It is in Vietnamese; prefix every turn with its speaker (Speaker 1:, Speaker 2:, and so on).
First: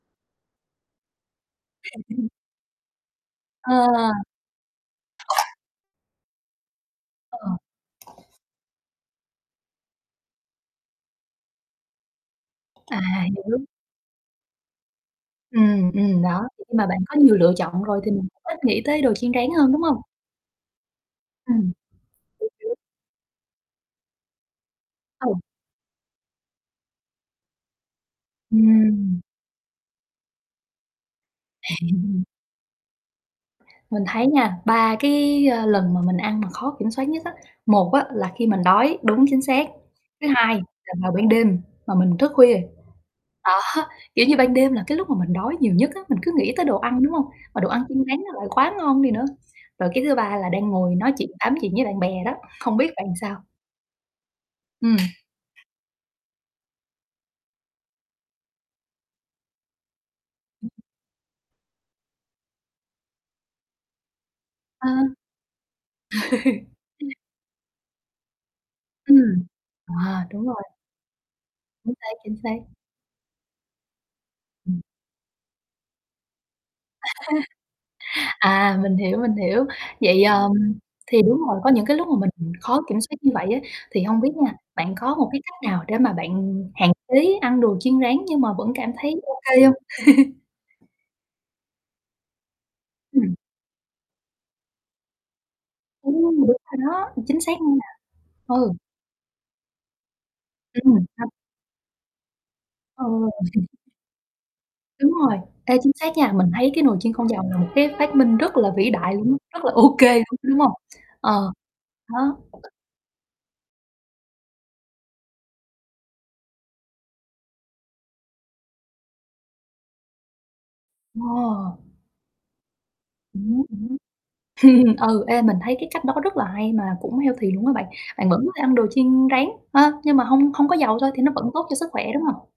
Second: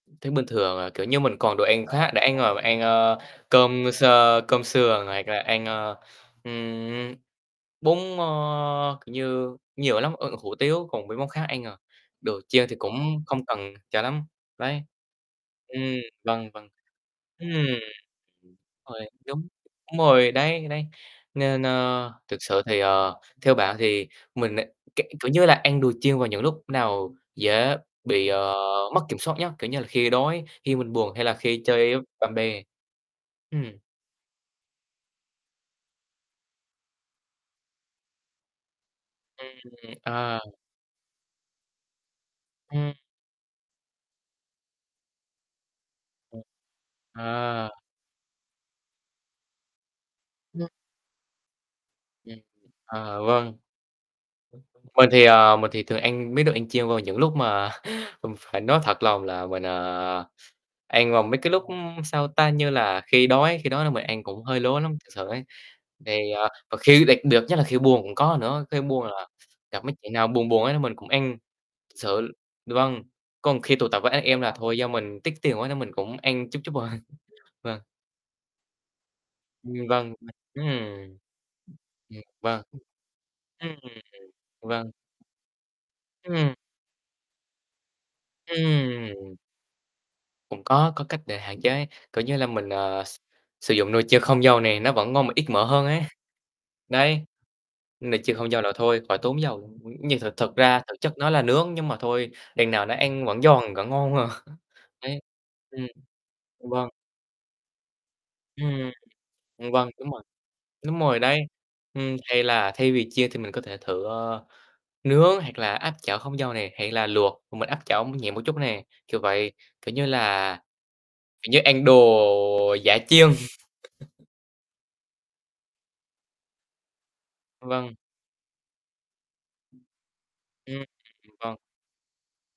Speaker 1: Thấy bình thường à, kiểu như, mình còn đồ ăn khác để ăn, à, ăn, ờ,
Speaker 2: Ờ.
Speaker 1: cơm sơ cơm sườn hoặc là ăn, ờ, ừm,
Speaker 2: Ờ.
Speaker 1: bún, ơ, kiểu như, nhiều lắm, ơ, hủ tiếu, còn mấy món khác ăn, à, đồ chiên thì cũng
Speaker 2: À,
Speaker 1: không
Speaker 2: hiểu.
Speaker 1: cần cho lắm, đấy. Ừm,
Speaker 2: Ừm, ừm, đó.
Speaker 1: vâng,
Speaker 2: Thì
Speaker 1: vâng.
Speaker 2: khi mà bạn có nhiều
Speaker 1: Ừm,
Speaker 2: lựa chọn rồi thì mình cũng
Speaker 1: đúng
Speaker 2: ít nghĩ tới
Speaker 1: rồi,
Speaker 2: đồ chiên rán
Speaker 1: đúng,
Speaker 2: hơn, đúng
Speaker 1: đúng
Speaker 2: hông?
Speaker 1: rồi đấy. Đấy,
Speaker 2: Ừm.
Speaker 1: nên, ơ, thực sự
Speaker 2: Hiểu, hiểu.
Speaker 1: thì, ờ, theo bạn thì mình, ơ, k kiểu
Speaker 2: Ừ.
Speaker 1: như là, ăn đồ chiên vào những lúc nào dễ bị, ờ, mất kiểm
Speaker 2: Ừm.
Speaker 1: soát nhất, kiểu như là, khi đói, khi mình buồn hay là khi chơi với bạn bè? Ừm.
Speaker 2: Mình thấy nha, ba cái, à, lần mà mình ăn mà khó kiểm soát nhất á, một á là khi mình đói đúng, chính
Speaker 1: Ừm,
Speaker 2: xác. Thứ
Speaker 1: ờ.
Speaker 2: hai là vào ban đêm mà mình thức khuya,
Speaker 1: Ừm.
Speaker 2: đó, kiểu như, ban đêm là cái lúc mà mình đói nhiều nhất á, mình cứ
Speaker 1: Ừm.
Speaker 2: nghĩ tới đồ ăn, đúng hông? Mà
Speaker 1: À.
Speaker 2: đồ ăn chiên rán nó lại quá ngon đi nữa. Rồi cái thứ ba là
Speaker 1: Vâng.
Speaker 2: đang ngồi nói chuyện tám chuyện với bạn bè đó.
Speaker 1: Ừm.
Speaker 2: Không biết bạn
Speaker 1: À,
Speaker 2: sao?
Speaker 1: vâng. Đúng, đúng.
Speaker 2: Ừm.
Speaker 1: Mình thì, ờ, mình thì thường ăn mấy đồ ăn chiên vào những lúc mà mình phải nói thật lòng là mình, à, ăn vào mấy cái lúc, sao ta, như là khi đói khi đói là mình ăn cũng hơi lố lắm, thực
Speaker 2: Ừ.
Speaker 1: sự ấy. Thì, ờ, và khi đặc biệt nhất là khi buồn cũng có nữa, khi buồn là
Speaker 2: Ừm,
Speaker 1: gặp mấy chuyện
Speaker 2: à,
Speaker 1: nào
Speaker 2: đúng
Speaker 1: buồn
Speaker 2: rồi.
Speaker 1: buồn ấy mình cũng ăn,
Speaker 2: Chính
Speaker 1: thực
Speaker 2: xác,
Speaker 1: sự.
Speaker 2: chính xác.
Speaker 1: Vâng, còn khi tụ tập với anh em là thôi,
Speaker 2: Ừm.
Speaker 1: do mình tiếc tiền quá nên mình cũng ăn chút chút thôi. Vâng.
Speaker 2: À. À, mình hiểu, mình hiểu,
Speaker 1: Ừm, vâng,
Speaker 2: vậy,
Speaker 1: ừm,
Speaker 2: à,
Speaker 1: ừm.
Speaker 2: thì đúng rồi, có những cái lúc mà
Speaker 1: Ừm,
Speaker 2: mình
Speaker 1: vâng.
Speaker 2: khó kiểm soát như vậy á.
Speaker 1: Ừm, ừm,
Speaker 2: Thì hông biết nha,
Speaker 1: vâng.
Speaker 2: bạn có một cái cách nào để mà
Speaker 1: Ừm.
Speaker 2: bạn hạn chế ăn đồ chiên rán nhưng mà vẫn cảm thấy
Speaker 1: Ừm.
Speaker 2: ô kê hông?
Speaker 1: Cũng có, có cách để hạn chế, kiểu như là, mình, ờ, s
Speaker 2: Ừm.
Speaker 1: sử dụng nồi chiên không dầu này, nó vẫn ngon mà ít mỡ hơn ấy,
Speaker 2: Ừm, đúng rồi đó.
Speaker 1: đấy.
Speaker 2: Chính xác nha.
Speaker 1: Nồi chiên không dầu
Speaker 2: Ừ.
Speaker 1: là thôi, khỏi tốn dầu luôn, nhưng thực thực ra, thực
Speaker 2: Ừm,
Speaker 1: chất nó
Speaker 2: sao?
Speaker 1: là nướng, nhưng mà thôi, đằng nào nó
Speaker 2: Ờ.
Speaker 1: ăn vẫn giòn, vẫn ngon mà.
Speaker 2: Đúng
Speaker 1: Đấy,
Speaker 2: rồi. Ê,
Speaker 1: ừm,
Speaker 2: chính xác nha. Mình thấy cái
Speaker 1: vâng.
Speaker 2: nồi chiên không dầu là một cái phát minh rất là vĩ
Speaker 1: Ừm,
Speaker 2: đại luôn á, rất
Speaker 1: ừm,
Speaker 2: là
Speaker 1: vâng,
Speaker 2: ô
Speaker 1: đúng
Speaker 2: kê
Speaker 1: rồi,
Speaker 2: luôn, đúng hông?
Speaker 1: đúng rồi đấy.
Speaker 2: Ờ,
Speaker 1: Ừm,
Speaker 2: đó.
Speaker 1: hay là thay vì chiên thì mình có thể thử, ờ, nướng hoặc là áp chảo không dầu nè, hay là luộc, và mình áp chảo nhẹ một chút nè, kiểu vậy, kiểu như là kiểu như,
Speaker 2: Ồ!
Speaker 1: ăn đồ giả chiên.
Speaker 2: Ừm hứm, ừm hứm. Ừ, ê, mình thấy cái cách đó rất là hay mà cũng healthy luôn á bạn,
Speaker 1: Vâng.
Speaker 2: bạn vẫn có thể ăn đồ chiên rán, ha, nhưng mà hông hông có
Speaker 1: Ừm,
Speaker 2: dầu thôi thì nó vẫn
Speaker 1: vâng.
Speaker 2: tốt cho sức khỏe, đúng hông?